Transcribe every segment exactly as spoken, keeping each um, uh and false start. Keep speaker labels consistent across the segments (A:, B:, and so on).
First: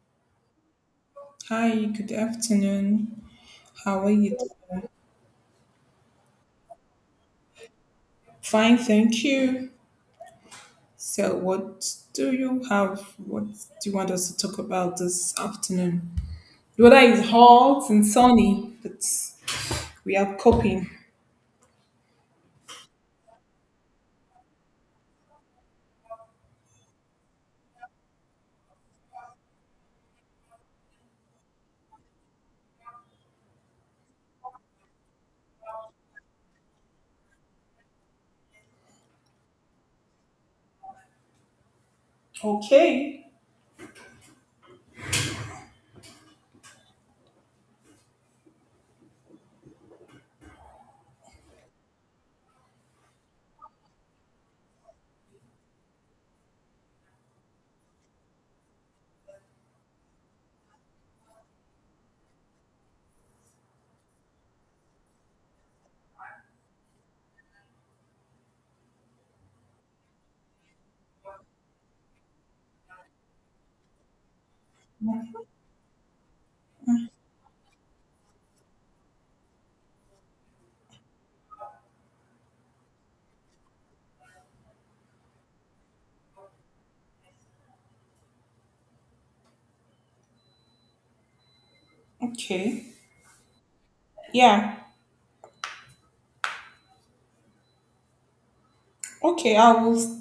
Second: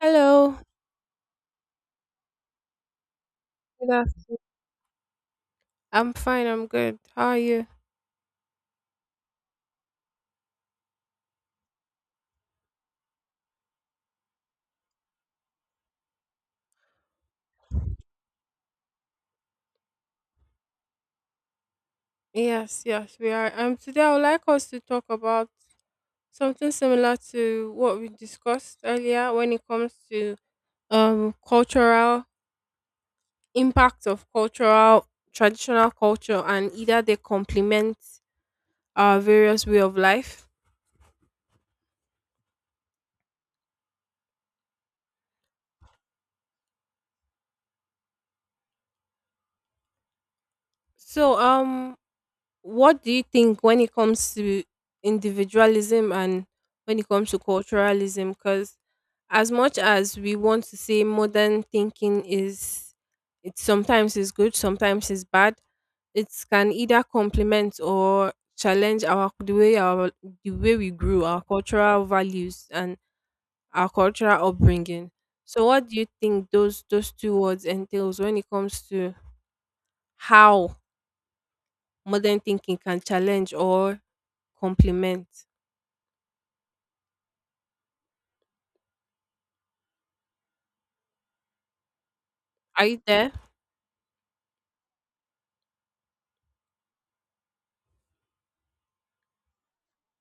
A: Hello.
B: Hi, good afternoon.
A: Good
B: How are you?
A: af- I'm fine. I'm good. How are you?
B: Fine, thank you. So, what do you have? What do you want us to talk about this afternoon? The weather is hot and sunny, but we are coping.
A: Yes, yes, we are. Um, today I would like us to talk about something similar to what we discussed earlier when it comes to um cultural impact of cultural traditional culture and either they complement our various way of life.
B: Okay,
A: So um what do you think when it comes to individualism and when it comes to culturalism? Because as much as we want to say modern thinking is, it sometimes is good, sometimes is bad. It can either complement or challenge our the way our the way we grew, our cultural values and our cultural upbringing. So, what do you think those those two words entails when it comes to how modern thinking can challenge or complement. Are
B: okay.
A: you there?
B: Yeah, okay. I will,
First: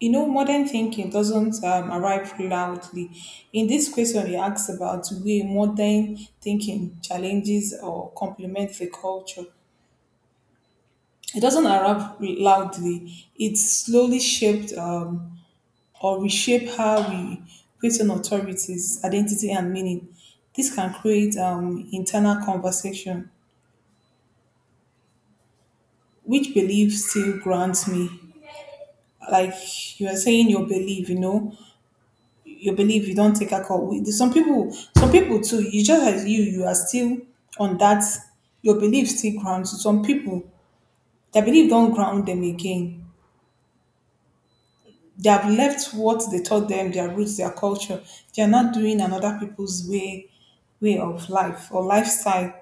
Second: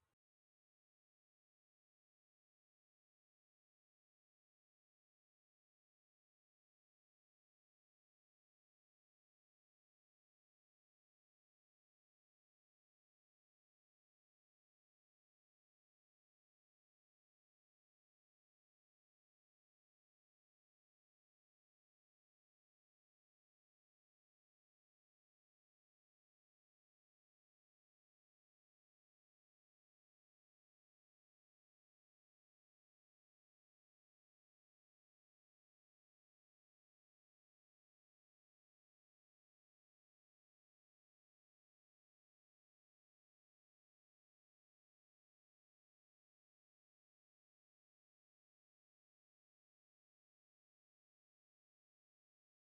B: you know, modern thinking doesn't um, arrive loudly. In this question, he asks about way modern thinking challenges or complements the culture. It doesn't erupt loudly. It slowly shaped um, or reshape how we question authorities, identity, and meaning. This can create um, internal conversation. Which belief still grants me? Like you are saying, your belief, you know, your belief. You don't take a call. We- Some people, some people too. You just as you, you are still on that. Your belief still grounds you. Some people, their belief don't ground them again. They have left what they taught them, their roots, their culture. They are not doing another people's way way of life or lifestyle.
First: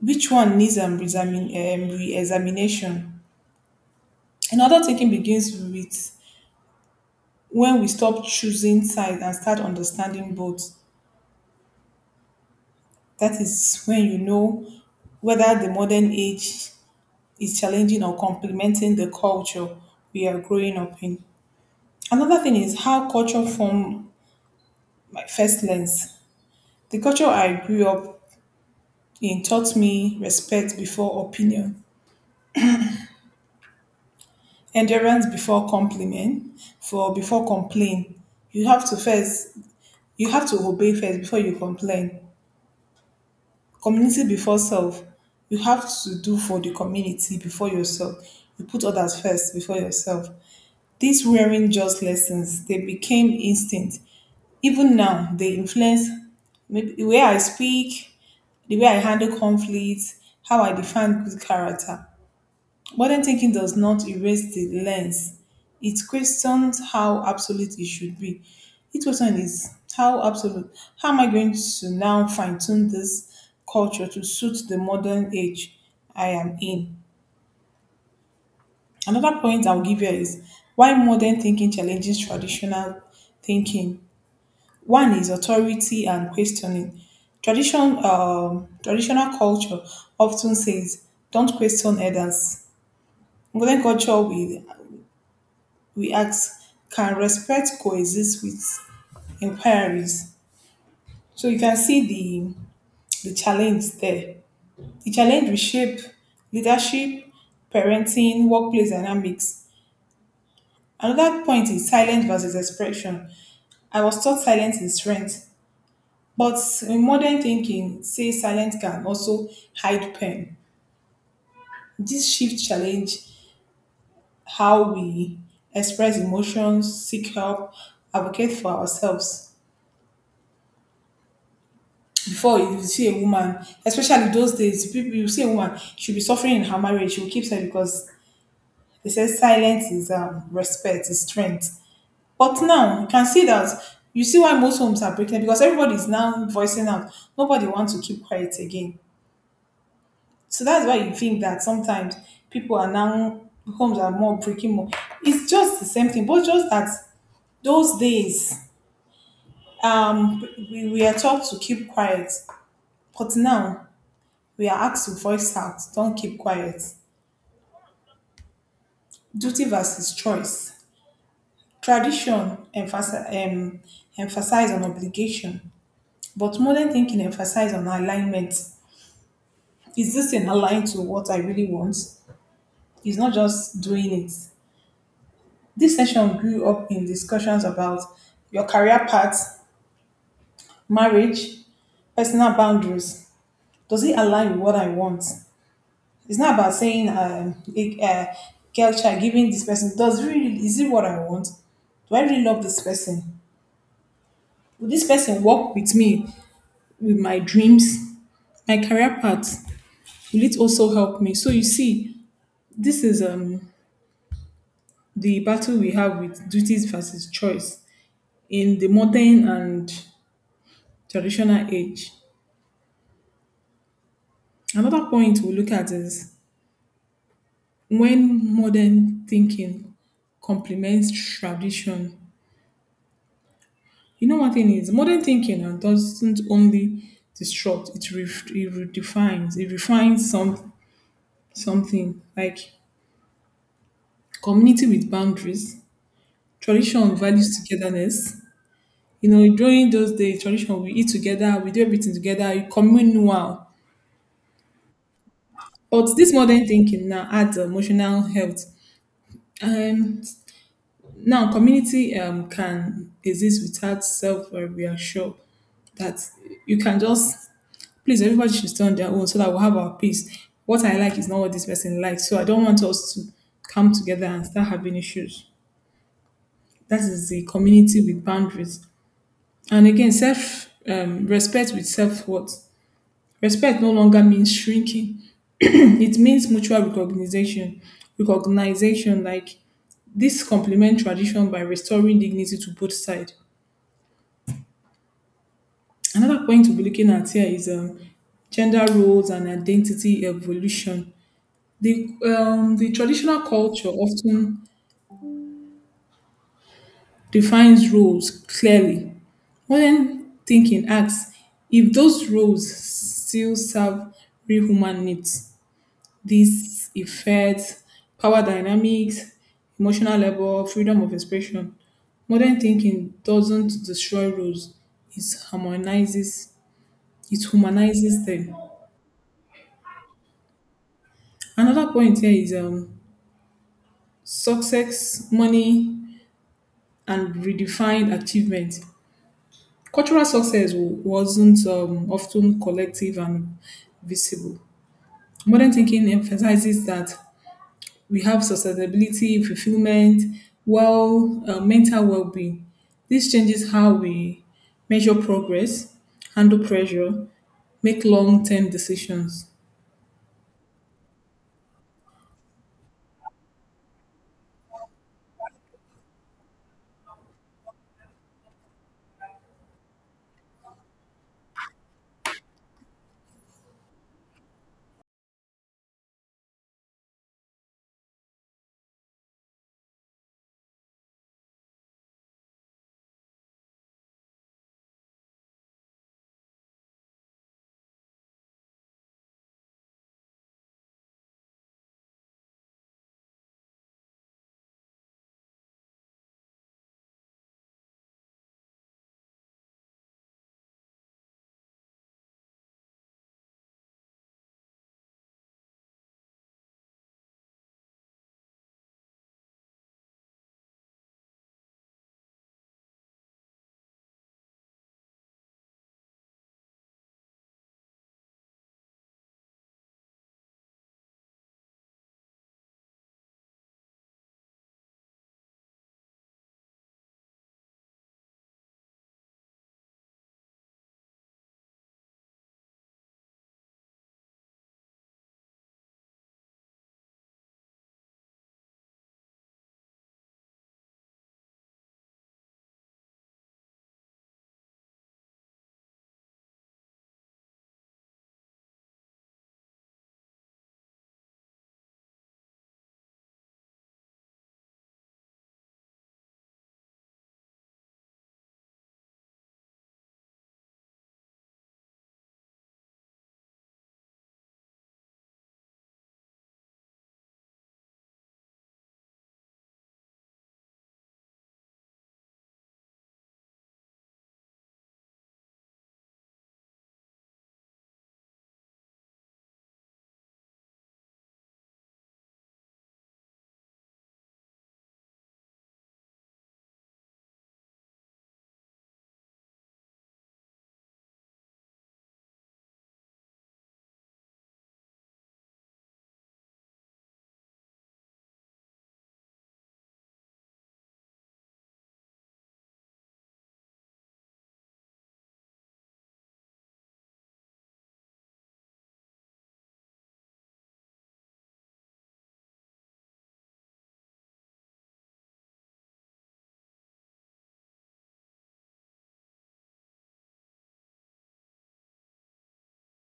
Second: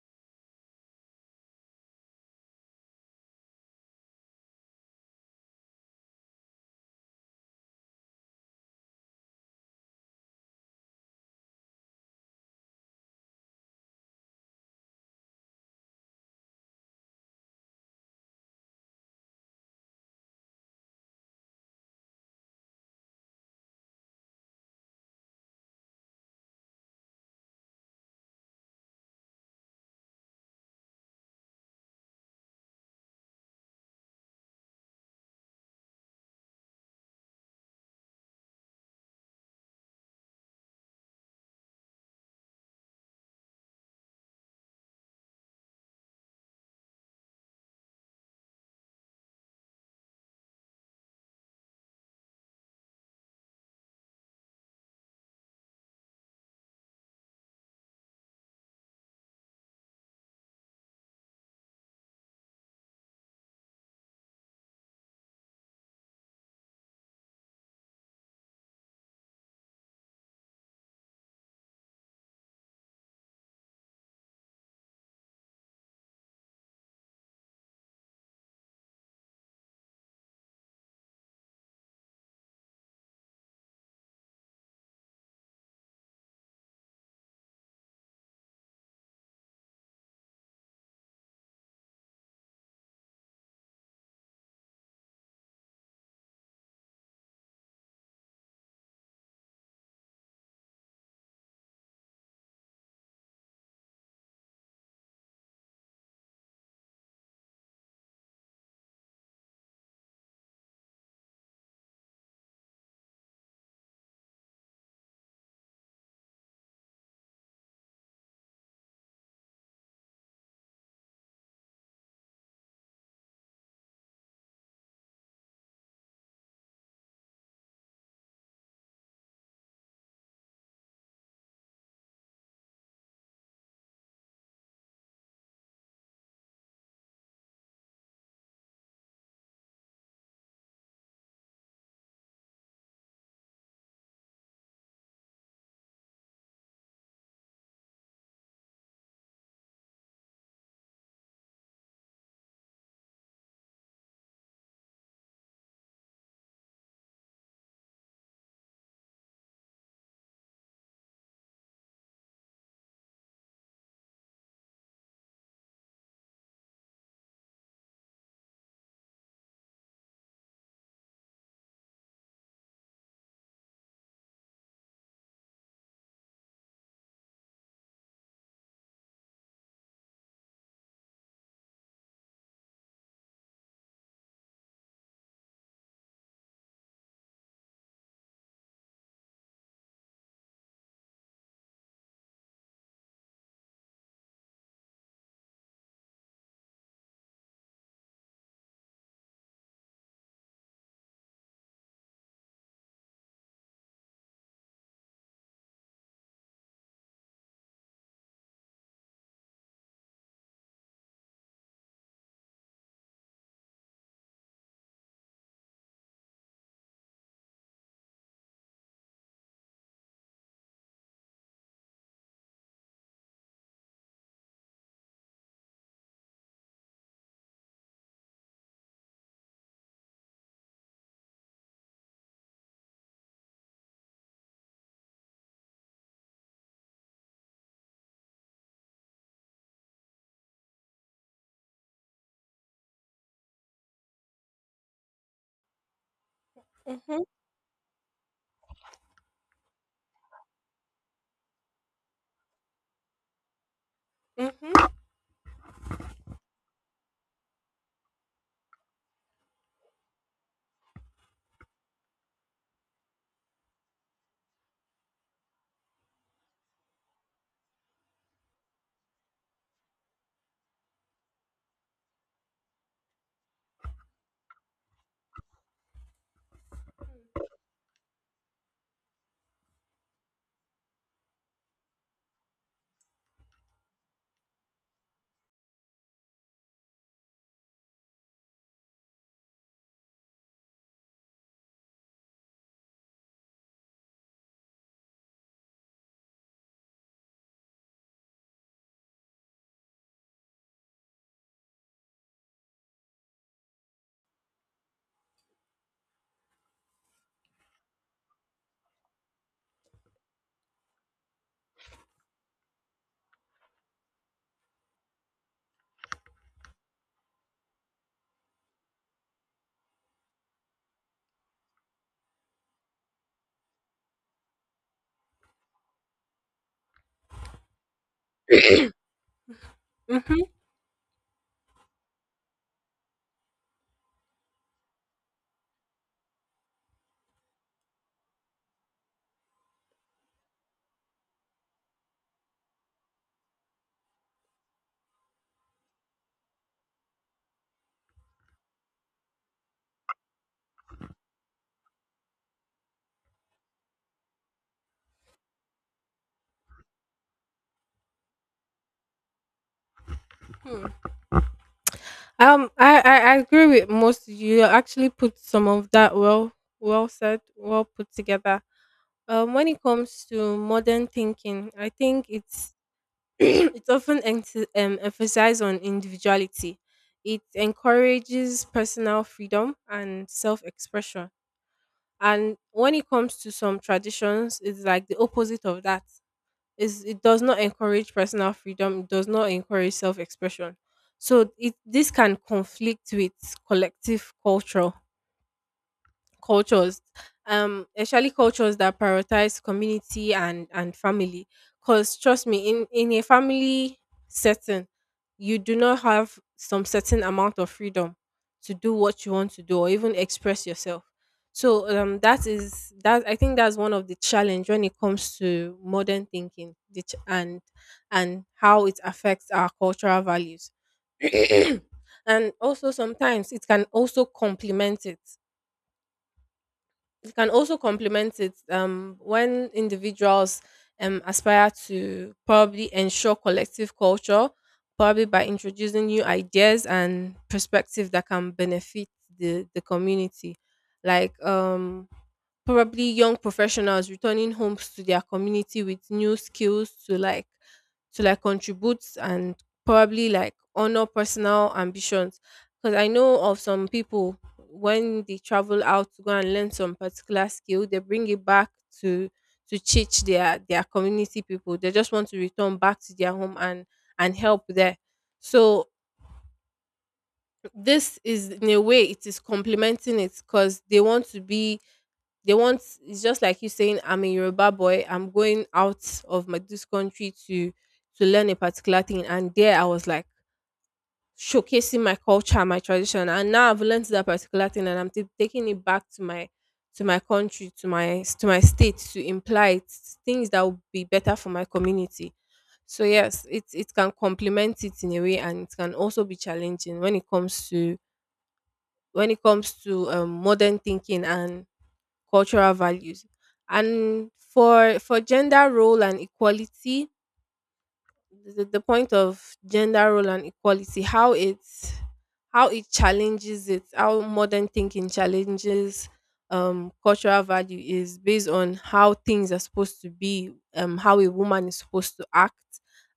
B: Which one needs um, re-examin- um, re-examination? Another thinking begins with when we stop choosing sides and start understanding both. That is when you know whether the modern age is challenging or complementing the culture we are growing up in. Another thing is how culture form my first lens. The culture I grew up, he taught me respect before opinion, endurance before compliment, for before complain. You have to first, you have to obey first before you complain. Community before self. You have to do for the community before yourself. You put others first before yourself. These weren't just lessons; they became instinct. Even now, they influence maybe the way I speak, the way I handle conflicts, how I define good character. Modern thinking does not erase the lens. It questions how absolute it should be. It question is how absolute. How am I going to now fine tune this culture to suit the modern age I am in? Another point I'll give you is why modern thinking challenges traditional thinking. One is authority and questioning. Tradition, um, traditional culture often says, "Don't question elders." Modern culture will we ask, can respect coexist with inquiries? So you can see the the challenge there. The challenge will shape leadership, parenting, workplace dynamics. Another point is silence versus expression. I was taught silence is strength, but in modern thinking, say silence can also hide pain. This shift challenge how we express emotions, seek help, advocate for ourselves. Before if you see a woman, especially those days, people you see a woman, she'll be suffering in her marriage, she'll keep silent because they say silence is um, respect, is strength. But now you can see that you see why most homes are breaking up, because everybody is now voicing out. Nobody wants to keep quiet again. So that's why you think that sometimes people are now homes are more breaking more. It's just the same thing, but just that those days um we, we are taught to keep quiet. But now we are asked to voice out, don't keep quiet. Duty versus choice. Tradition emphasize, um, emphasize on obligation, but modern thinking emphasize on alignment. Is this thing aligned to what I really want? It's not just doing it. This session grew up in discussions about your career path, marriage, personal boundaries. Does it align with what I want? It's not about saying, uh, it- uh, girl child, giving this person, does really, is it what I want? Do I really love this person? Will this person walk with me with my dreams, my career path? Will it also help me? So you see, this is um the battle we have with duties versus choice in the modern and traditional age. Another point we look at is when modern thinking complements tradition. You know, one thing is modern thinking and doesn't only disrupt; it, ref- it redefines. It refines some something like community with boundaries, tradition
A: Mm-hmm,
B: values togetherness. You know, during those days, tradition we eat together, we do everything together, you communal.
A: mm-hmm,
B: But this modern thinking now adds emotional health. And now community um, can exist without self-reassure that you can just please, everybody should stay on their own so that we'll have our peace. What I like is not what this person likes. So I don't want us to come together and start having issues. That is the community with boundaries. And again, self um, respect with self worth. Respect no longer means shrinking. It means mutual recognition. Recognition like this complement tradition by restoring dignity to both sides. Another point to be looking at here is um, gender roles and identity evolution. The, um, the traditional culture often defines roles clearly. Modern thinking asks if those roles still serve real human needs. This affects power dynamics, emotional labor, freedom of expression. Modern thinking doesn't destroy roles; it harmonizes, it humanizes them.
A: mm-hmm.
B: Another point here is um, success, money, and redefined achievement. Cultural success w- wasn't um, often collective and visible. Modern thinking emphasizes that we have sustainability, fulfillment, well, uh, mental well-being. This changes how we measure progress, handle pressure, make long-term decisions.
A: Um, I, I I agree with most. You actually put some of that well, well said, well put together. Um, when it comes to modern thinking, I think it's it's often emph- um, emphasized on individuality. It encourages personal freedom and self-expression. And when it comes to some traditions, it's like the opposite of that is it does not encourage personal freedom, it does not encourage self-expression. So it this can conflict with collective culture cultures, um, especially cultures that prioritize community and and family, because trust me, in in a family setting, you do not have some certain amount of freedom to do what you want to do or even express yourself. So, um that is that, I think that's one of the challenge when it comes to modern thinking, the ch- and and how it affects our cultural values. and also sometimes it can also complement it. You can also complement it, um, when individuals, um, aspire to probably ensure collective culture, probably by introducing new ideas and perspectives that can benefit the, the community. Like, um, probably young professionals returning homes to their community with new skills to like to like contribute and probably like honor personal ambitions, because I know of some people when they travel out to go and learn some particular skill, they bring it back to to teach their their community people. They just want to return back to their home and and help there. So this is in a way it is complementing it, because they want to be, they want, it's just like you saying I'm a Yoruba boy, I'm going out of my this country to to learn a particular thing and there I was like showcasing my culture, my tradition. And now I've learned that particular thing, and I'm t- taking it back to my to my country, to my to my state, to imply it, things that would be better for my community. So yes, it it can complement it in a way, and it can also be challenging when it comes to when it comes to um, modern thinking and cultural values. And for for gender role and equality, the, the point of gender role and equality, how it's how it challenges it, how modern thinking challenges, um, cultural value is based on how things are supposed to be, um, how a woman is supposed to act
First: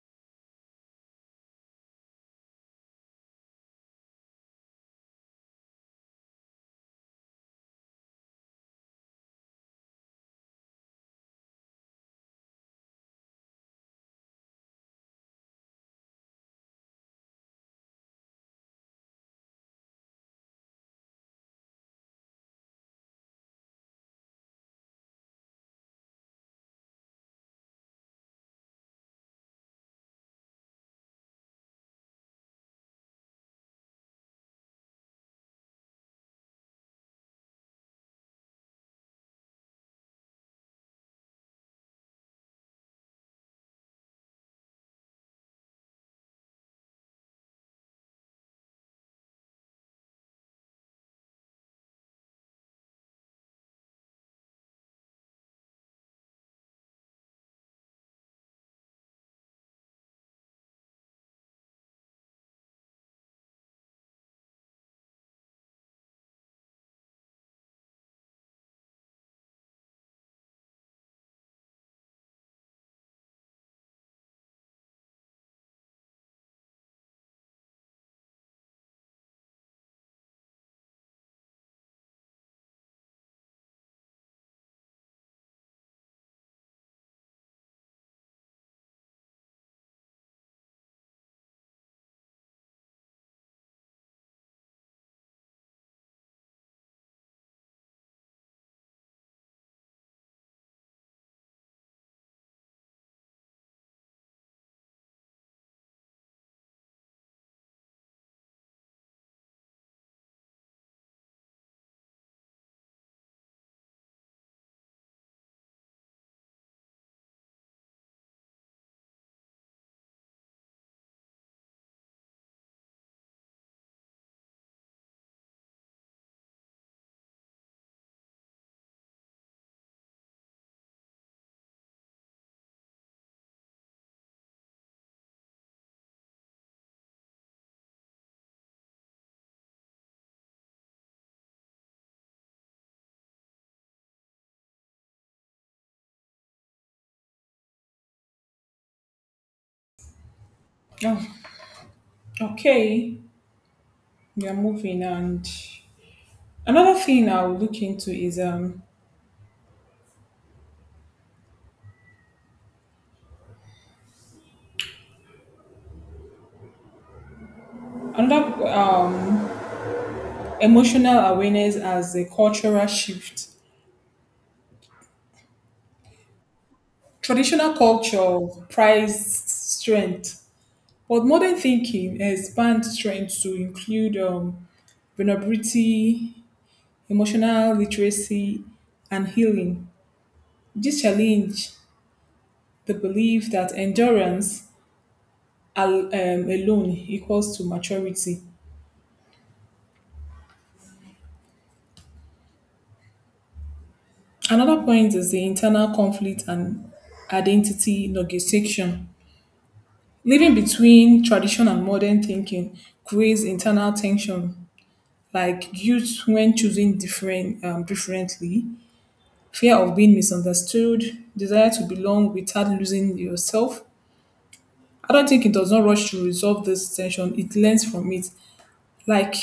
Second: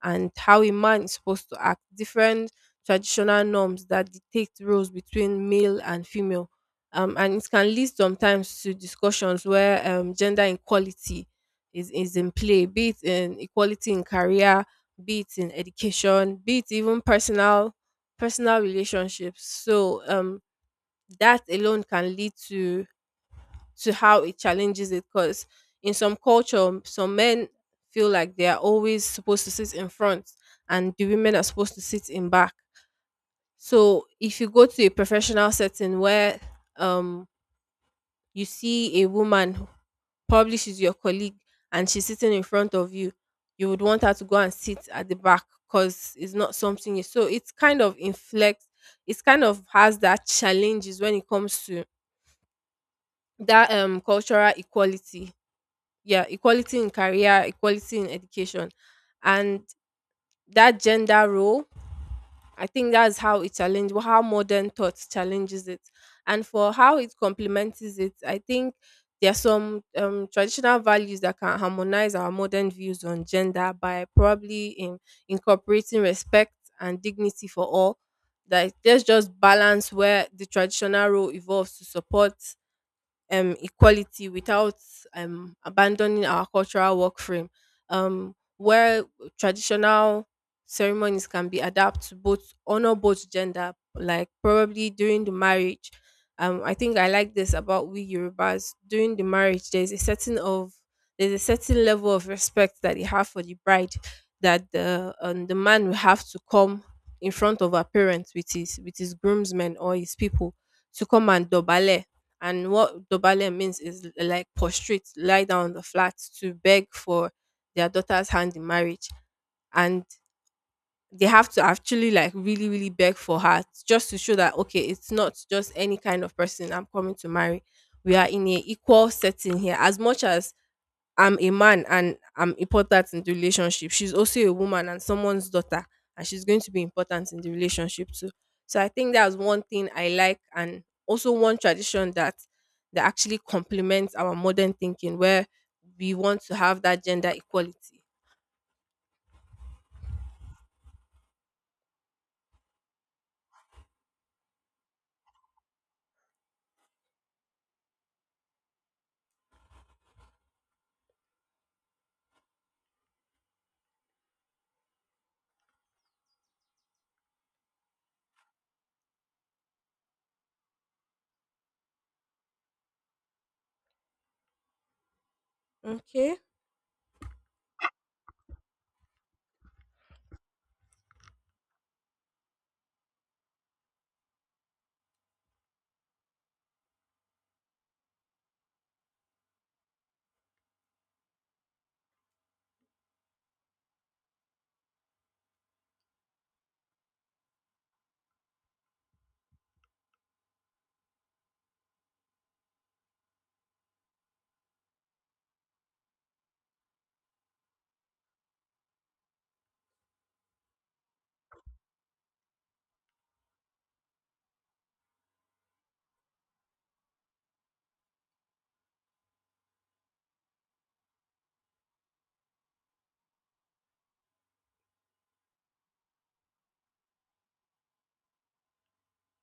A: and how a man is supposed to act, different traditional norms that dictate roles between male and female. Um, and it can lead sometimes to discussions where um gender equality is, is in play, be it in equality in career, be it in education, be it even personal personal relationships. So um that alone can lead to to how it challenges it, because in some culture some men feel like they are always supposed to sit in front and the women are supposed to sit in back. So if you go to a professional setting where, um, you see a woman, probably she's your colleague and she's sitting in front of you, you would want her to go and sit at the back because it's not something you, so it's kind of inflects, it's kind of has that challenges when it comes to that, um, cultural equality. Yeah, equality in career, equality in education, and that gender role, I think that's how it challenge, how modern thought challenges it. And for how it complements it, I think there are some, um, traditional values that can harmonize our modern views on gender by probably in, incorporating respect and dignity for all. That there's just balance where the traditional role evolves to support, um, equality without, um, abandoning our cultural work frame, um, where traditional ceremonies can be adapted to both honor both gender, like probably during the marriage. Um, I think I like this about we Yorubas during the marriage. There's a certain of there's a certain level of respect that they have for the bride, that the, um, the man will have to come in front of her parents with his with his groomsmen or his people to come and dobale, and what Dobale means is like prostrate, lie down on the flat, to beg for their daughter's hand in marriage. And they have to actually like really, really beg for her just to show that okay, it's not just any kind of person I'm coming to marry. We are in a equal setting here. As much as I'm a man and I'm important in the relationship. She's also a woman and someone's daughter, and she's going to be important in the relationship too. So I think that's one thing I like, and also one tradition that that actually complements our modern thinking, where we want to have that gender equality.
B: Oh, okay. We are moving, and another thing I'll look into is um another um emotional awareness as a cultural shift.
A: Okay.
B: Traditional culture prized strength, but modern thinking expands strength to include um, vulnerability, emotional literacy, and healing. This challenge the belief that endurance al- um, alone equals to maturity. Another point is the internal conflict and identity negotiation. Living between tradition and modern thinking creates internal tension like guilt when choosing different um, differently, fear of being misunderstood, desire to belong without losing yourself. I don't think it does not rush to resolve this tension. It learns from it. Like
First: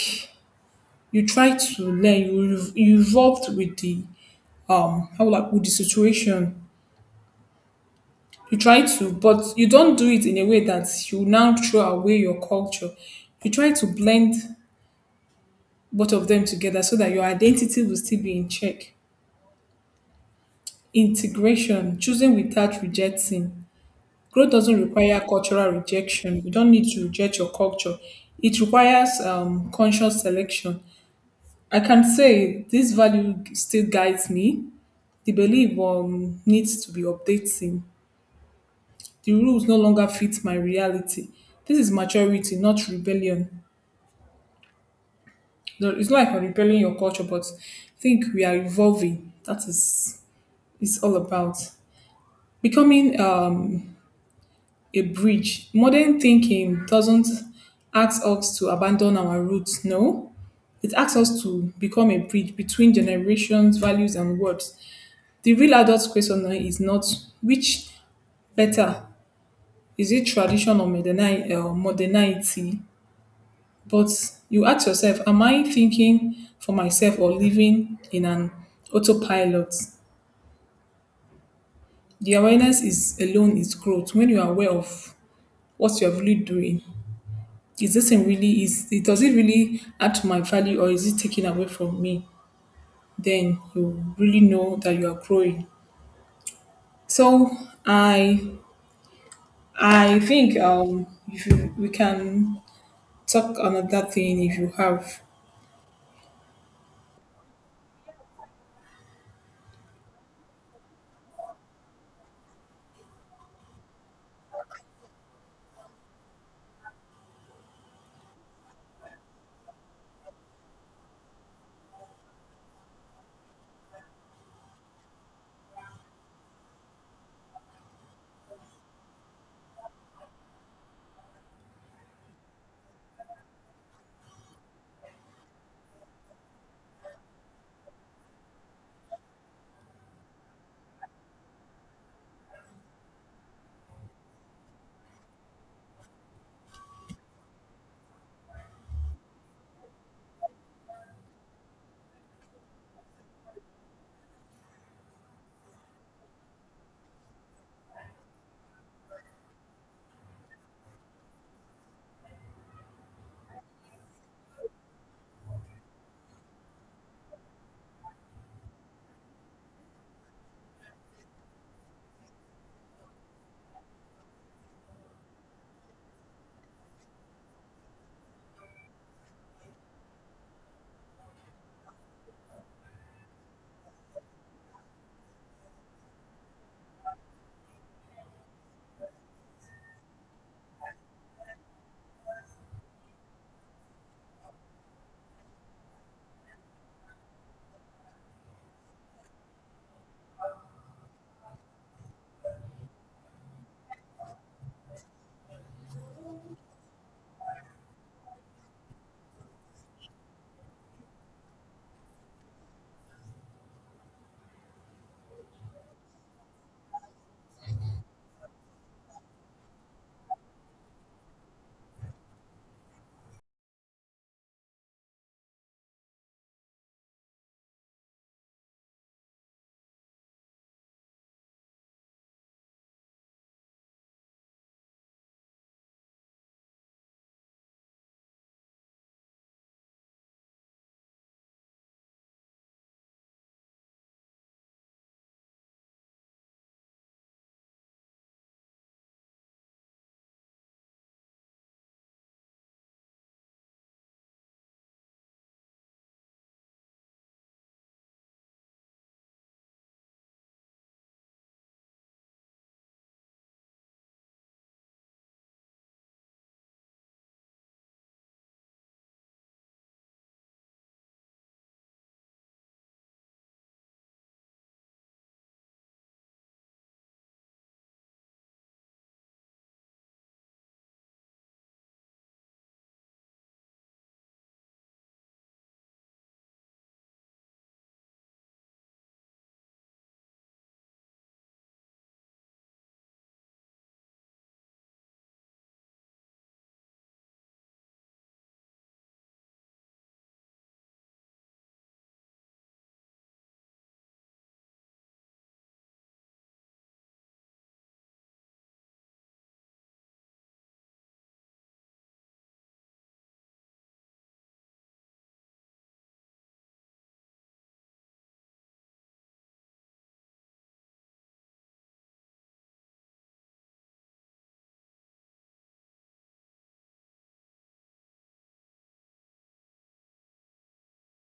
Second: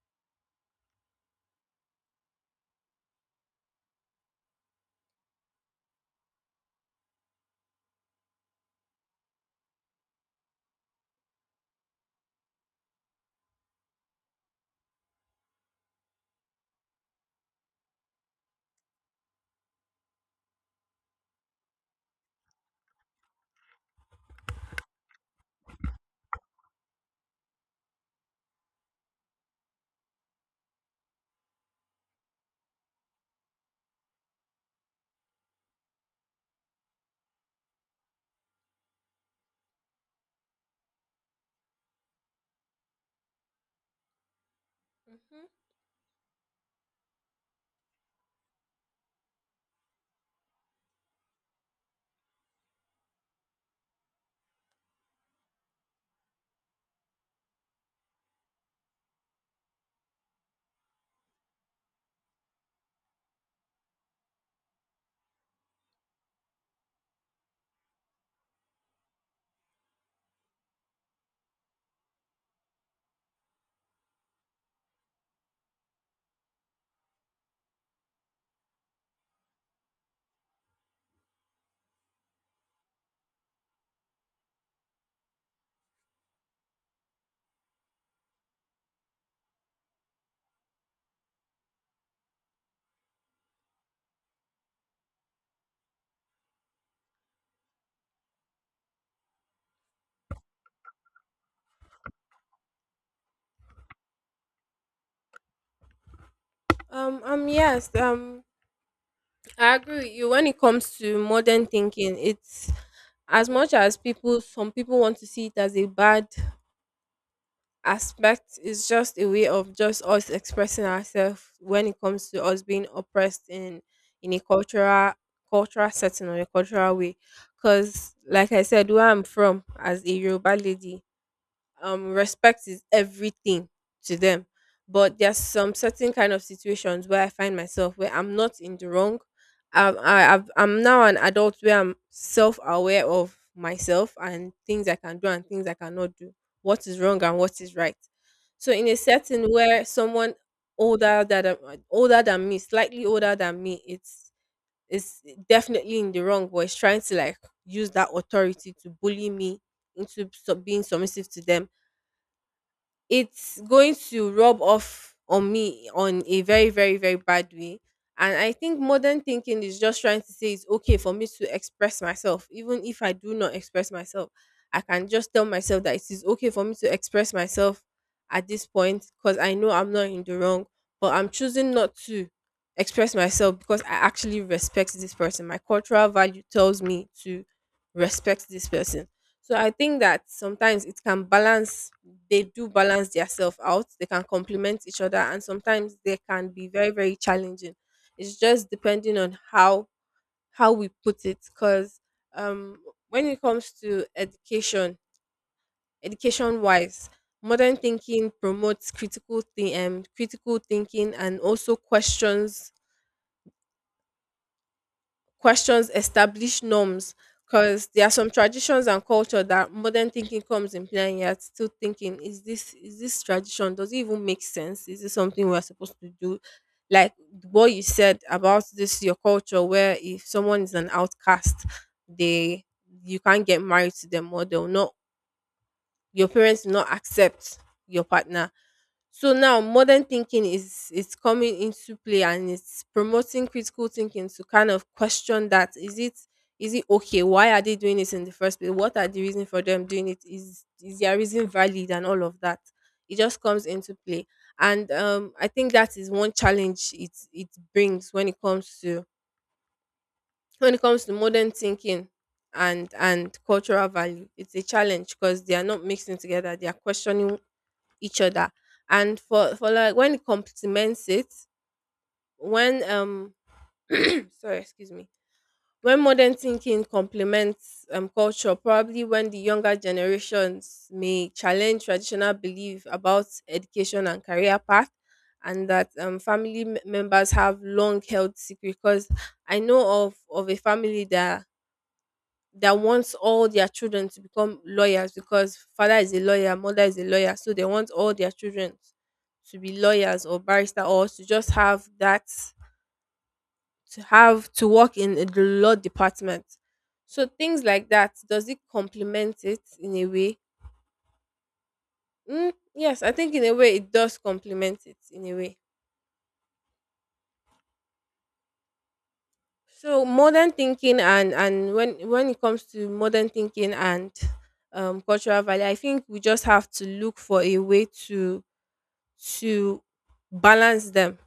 B: you try to learn, you ev- you evolved with the um how will I put the situation. You try to, but you don't do it in a way that you now throw away your culture. You try to blend both of them together so that your identity will still be in check. Integration, choosing without rejecting. Growth doesn't require cultural rejection. You don't need to reject your culture. It requires um, conscious selection. I can say this value still guides me. The belief um, needs to be updating. The rules no longer fit my reality. This is maturity, not rebellion.
A: Mhm.
B: No, it's not like I'm rebelling your culture, but I think we are evolving. That is, it's all about becoming um, a bridge. Modern thinking doesn't ask us to abandon our roots, no. It asks us to become a bridge between generations, values, and words. The real adult question now is not which better, is it tradition or moderni- uh, modernity? But you ask yourself, am I thinking for myself or living in an autopilot? The awareness is alone is growth. When you are aware of what you are really doing, is this thing really is it does it really add to my value or is it taken away from me, then you really know that you are growing. So i i think um if you, we can talk another thing if you have.
A: Um. Um. Yes. Um. I agree with you. When it comes to modern thinking, it's as much as people, some people want to see it as a bad aspect, is just a way of just us expressing ourselves when it comes to us being oppressed in in a cultural cultural setting or a cultural way, because like I said, where I'm from as a Yoruba lady, um, respect is everything to them. But there's some certain kind of situations where I find myself where I'm not in the wrong. Um, I, I've, I'm now an adult where I'm self-aware of myself and things I can do and things I cannot do, what is wrong and what is right. So in a setting where someone older than older than me, slightly older than me, it's it's definitely in the wrong, but it's trying to like use that authority to bully me into sub- being submissive to them, it's going to rub off on me on a very very very bad way. And I think modern thinking is just trying to say it's okay for me to express myself. Even if I do not express myself, I can just tell myself that it is okay for me to express myself at this point because I know I'm not in the wrong, but I'm choosing not to express myself because I actually respect this person. My cultural value tells me to respect this person. So I think that sometimes it can balance, they do balance themselves out. They can complement each other, and sometimes they can be very, very challenging. It's just depending on how how we put it. Because, um, when it comes to education, education wise, modern thinking promotes critical thi- um, critical thinking and also questions questions established norms, because there are some traditions and culture that modern thinking comes in play and you're still thinking, is this, is this tradition, does it even make sense, is this something we're supposed to do, like what you said about this your culture where if someone is an outcast, they, you can't get married to them, or they'll not, your parents will not accept your partner. So now modern thinking is is coming into play and it's promoting critical thinking to kind of question that. Is it, is it okay? Why are they doing this in the first place? What are the reason for them doing it? Is is their reason valid and all of that? It just comes into play. And, um, I think that is one challenge it it brings when it comes to when it comes to modern thinking and and cultural value. It's a challenge because they are not mixing together, they are questioning each other. And for for like when it complements it, when um, sorry excuse me, when modern thinking complements um culture, probably when the younger generations may challenge traditional belief about education and career path and that, um, family m- members have long held secret. Because I know of of a family that that wants all their children to become lawyers because father is a lawyer, mother is a lawyer, so they want all their children to be lawyers or barrister or to just have that to have to work in the law department. So things like that, does it complement it in a way? Mm, yes, I think in a way it does complement it in a way. So modern thinking and and when when it comes to modern thinking and um, cultural value, I think we just have to look for a way to to balance them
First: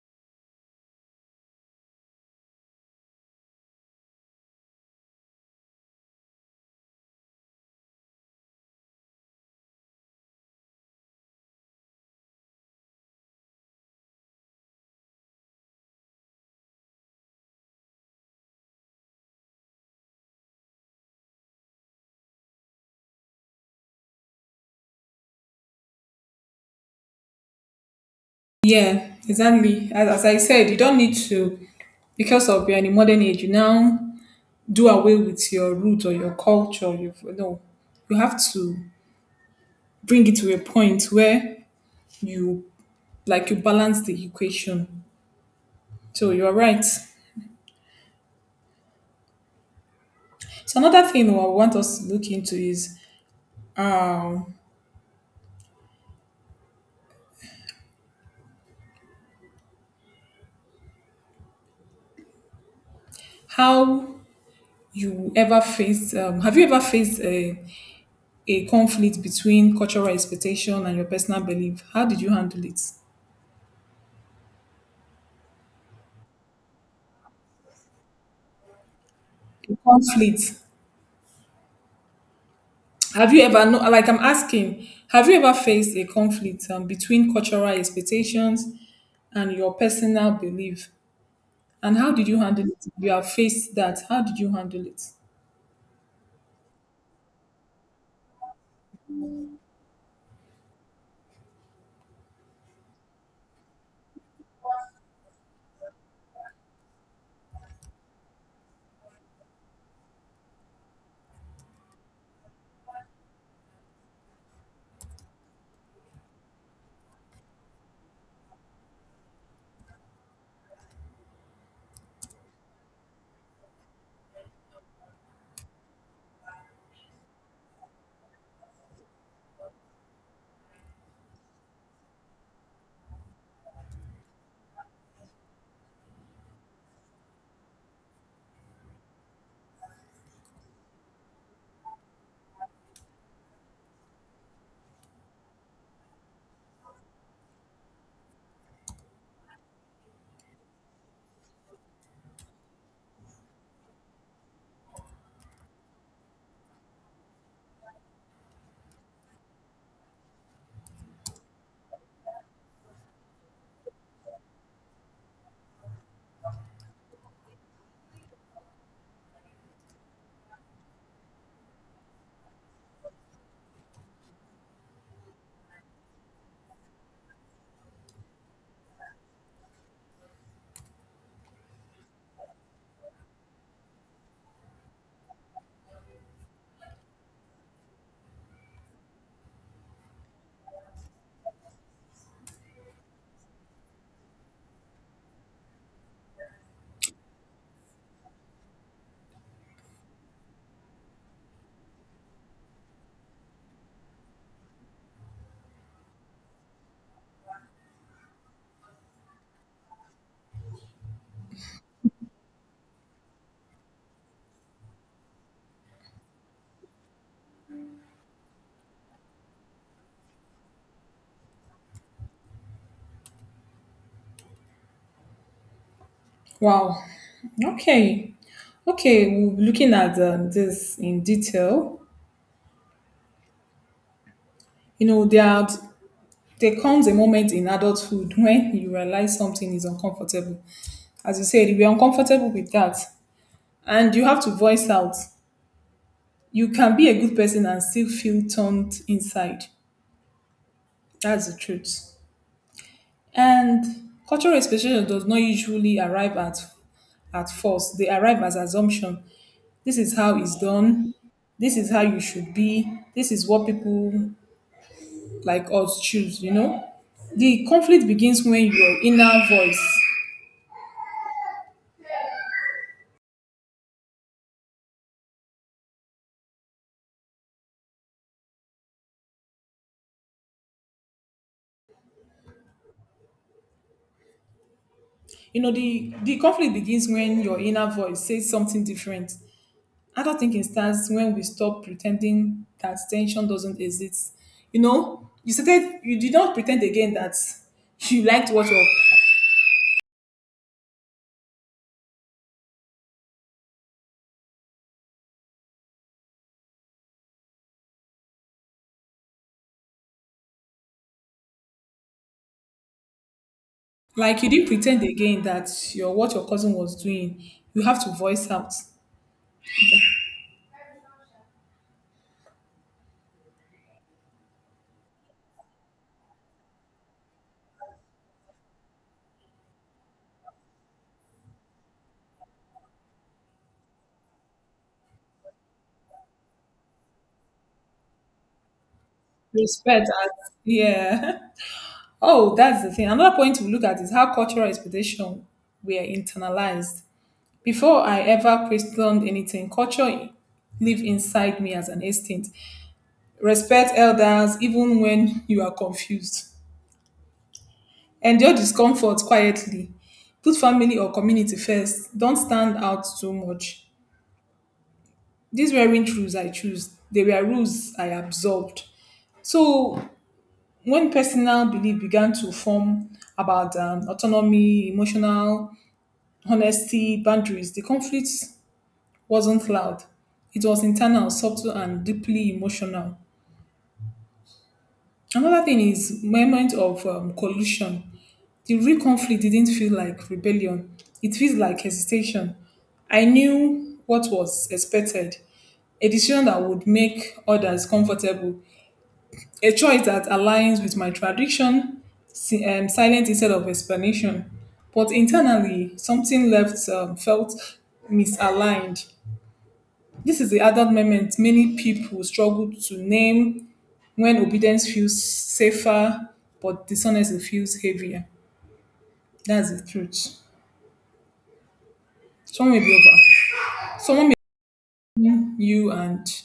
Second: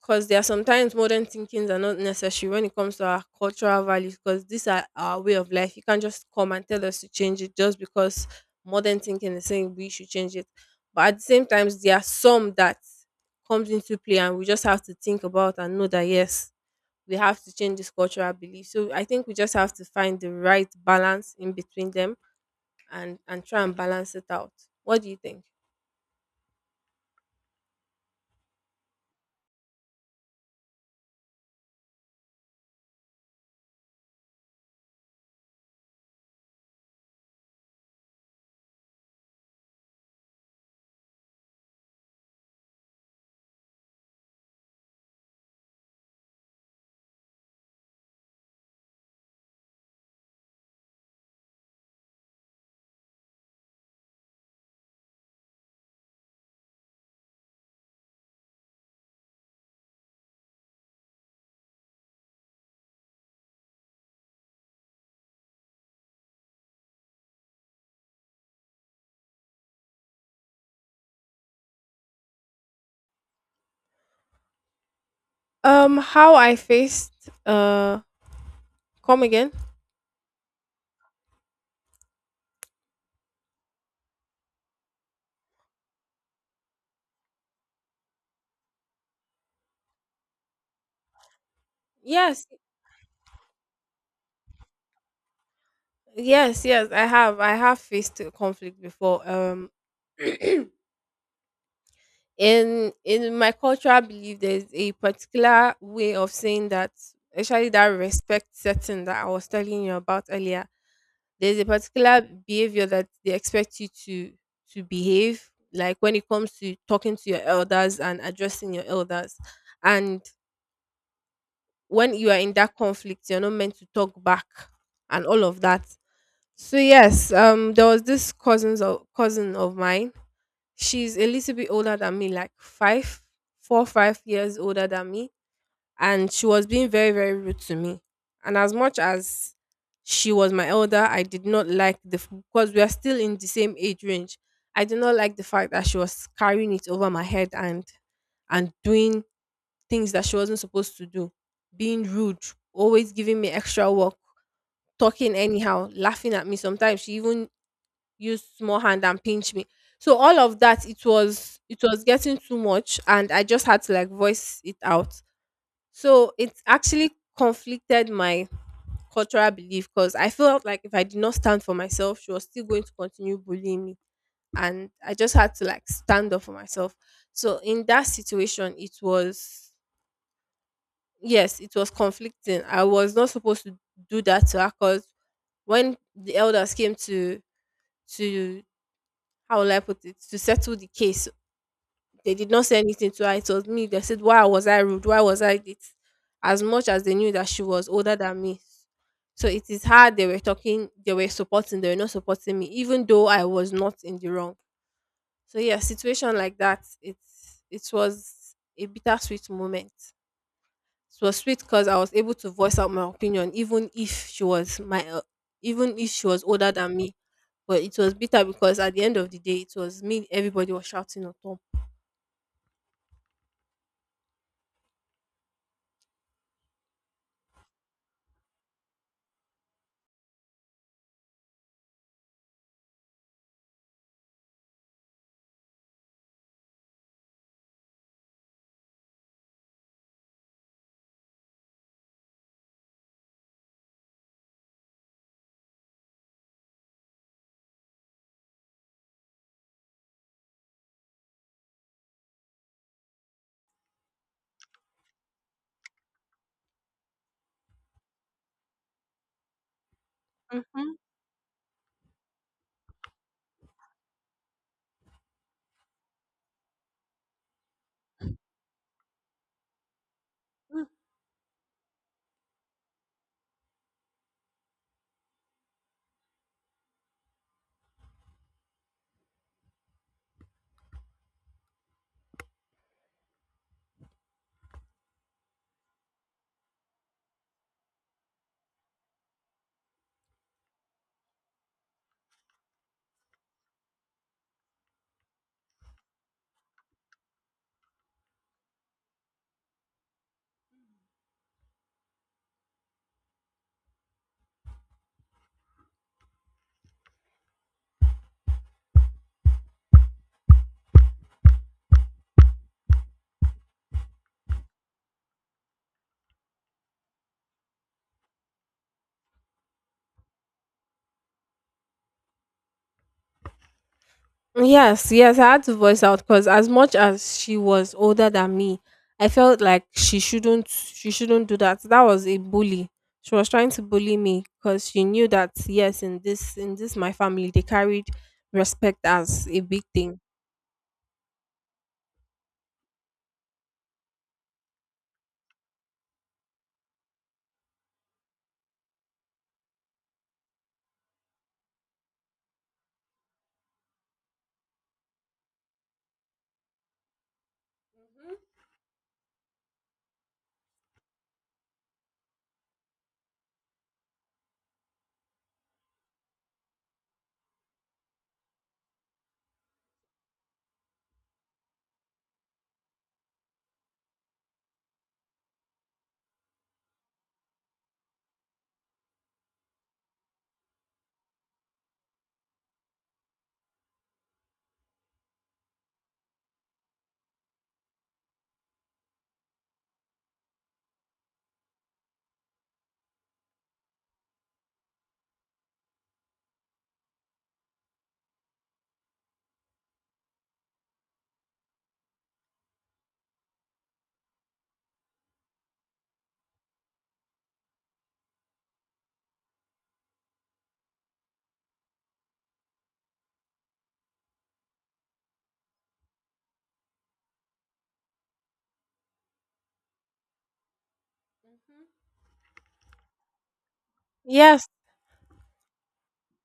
A: because there are sometimes modern thinkings are not necessary when it comes to our cultural values because these are our way of life. You can't just come and tell us to change it just because modern thinking is saying we should change it. But at the same time, there are some that comes into play and we just have to think about and know that yes, we have to change this cultural belief. So I think we just have to find the right balance in between them and and try and balance it out. What do you think?
B: Yeah, exactly, as, as I said, you don't need to because of you're in a modern age you now do away with your root or your culture. You know, you have to bring it to a point where you like you balance the equation. So you're right. So another thing I want us to look into is how you ever faced, um, have you ever faced a, a conflict between cultural expectation and your personal belief? How did you handle it?
A: Um, how I faced uh Come again?
B: A conflict. Have you ever, no, like I'm asking, have you ever faced a conflict um, between cultural expectations and your personal belief? And how did you
A: Yes,
B: handle it? If you have faced that, how did you handle it?
A: yes, yes. I have. I have faced a conflict before. Um, in in my cultural belief, there's a particular way of saying that, especially that respect setting that I was telling you about earlier. There's a particular behavior that they expect you to to behave, like when it comes to talking to your elders and addressing your elders, and when you are in that conflict, you're not meant to talk back and all of that. So yes, um, there was this cousins of cousin of mine. She's a little bit older than me, like five, four, five years older than me, and she was being very, very rude to me. And as much as she was my elder, I did not like the f- because we are still in the same age range. I did not like the fact that she was carrying it over my head and and doing things that she wasn't supposed to do, being rude, always giving me extra work, talking anyhow, laughing at me. Sometimes she even use small hand and pinch me. So all of that, it was it was getting too much and I just had to like voice it out. So it actually conflicted my cultural belief because I felt like if I did not stand for myself, she was still going to continue bullying me. And I just had to like stand up for myself. So in that situation, it was, yes, it was conflicting. I was not supposed to do that to her because when the elders came to to how will I put it? To settle the case. They did not say anything to her. It was me. They said, why was I rude? Why was I this? As much as they knew that she was older than me. So it is her they were talking, they were supporting, they were not supporting me, even though I was not in the wrong. So yeah, situation like that, it's it was a bittersweet moment. It was sweet because I was able to voice out my opinion, even if she was my, uh, even if she was older than me. But it was bitter because at the end of the day, it was me. Everybody was shouting at.
B: Wow. Okay. Okay, we'll be looking at um, this in detail. You know, there, there comes a moment in adulthood when you realize something is uncomfortable. As you said, we're uncomfortable with that. And you have to voice out. You can be a good person and still feel turned inside. That's the truth. And cultural expectation does not usually arrive at at first. They arrive as assumption. This is how it's
A: Mhm.
B: done. This is how you should be. This is what people like us choose, you know? The conflict begins when your inner voice. You know, the, the conflict begins when your inner voice says something different. Adult thinking starts when we stop pretending that tension doesn't exist. You know, you started, you did not pretend again that you liked what your, like you didn't pretend again that your what your cousin was doing. You have to voice out
A: Yes, yes, I had to voice out because as much as she was older than me, I felt like she shouldn't she shouldn't do that. That was a bully. She was trying to bully me because she knew that yes, in this in this my family they carried respect as a big
B: respect.
A: thing.
B: As, yeah. Oh, that's the thing. Another point to look at is how cultural expectation were internalized. Before I ever questioned anything, culture lived inside me as an instinct. Respect elders even when you are confused. Endure discomfort quietly. Put family or community first. Don't stand out too much. These weren't rules I chose. They were rules I absorbed. So when personal belief began to form about um, autonomy, emotional honesty, boundaries, the conflicts wasn't loud. It was internal, subtle, and deeply emotional. Another thing is moment of um, collusion. The real conflict didn't feel like rebellion. It feels like hesitation. I knew what was expected. A decision that would make others comfortable. A choice that aligns with my tradition, si- um, silent instead of explanation. But internally, something left um, felt misaligned. This is the added moment many people struggle to name when obedience feels safer, but dishonesty feels heavier. That's the truth. Someone may be over. Someone may
A: Yes,
B: name you and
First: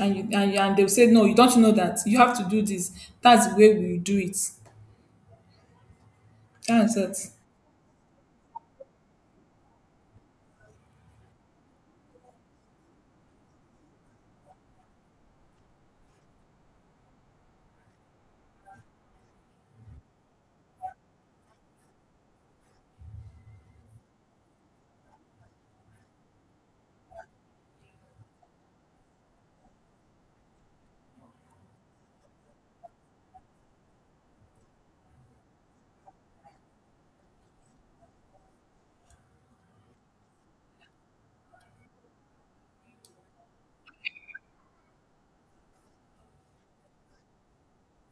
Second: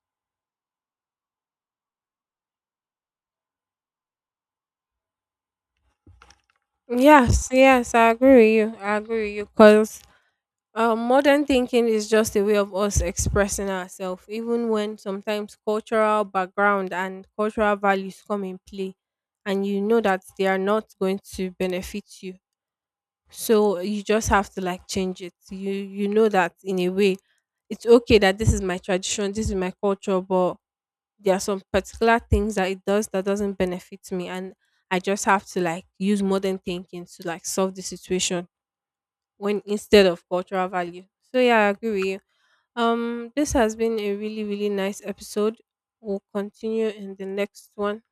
B: and you and, you, and they'll say, "No, you don't know that. You have to do this. That's the way we do it." That's it.
A: yes, yes, I agree with you. I agree with you because Um, modern thinking is just a way of us expressing ourselves, even when sometimes cultural background and cultural values come in play, and you know that they are not going to benefit you. So you just have to like change it. You you know that in a way, it's okay that this is my tradition, this is my culture, but there are some particular things that it does that doesn't benefit me, and I just have to like use modern thinking to like solve the situation when instead of cultural value. So yeah, I agree with you. Um, this has been a really, really nice episode. We'll continue in the next one.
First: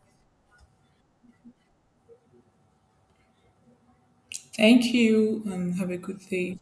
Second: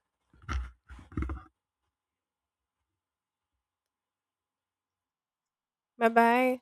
B: Thank you and have a
A: Bye
B: good day.
A: bye.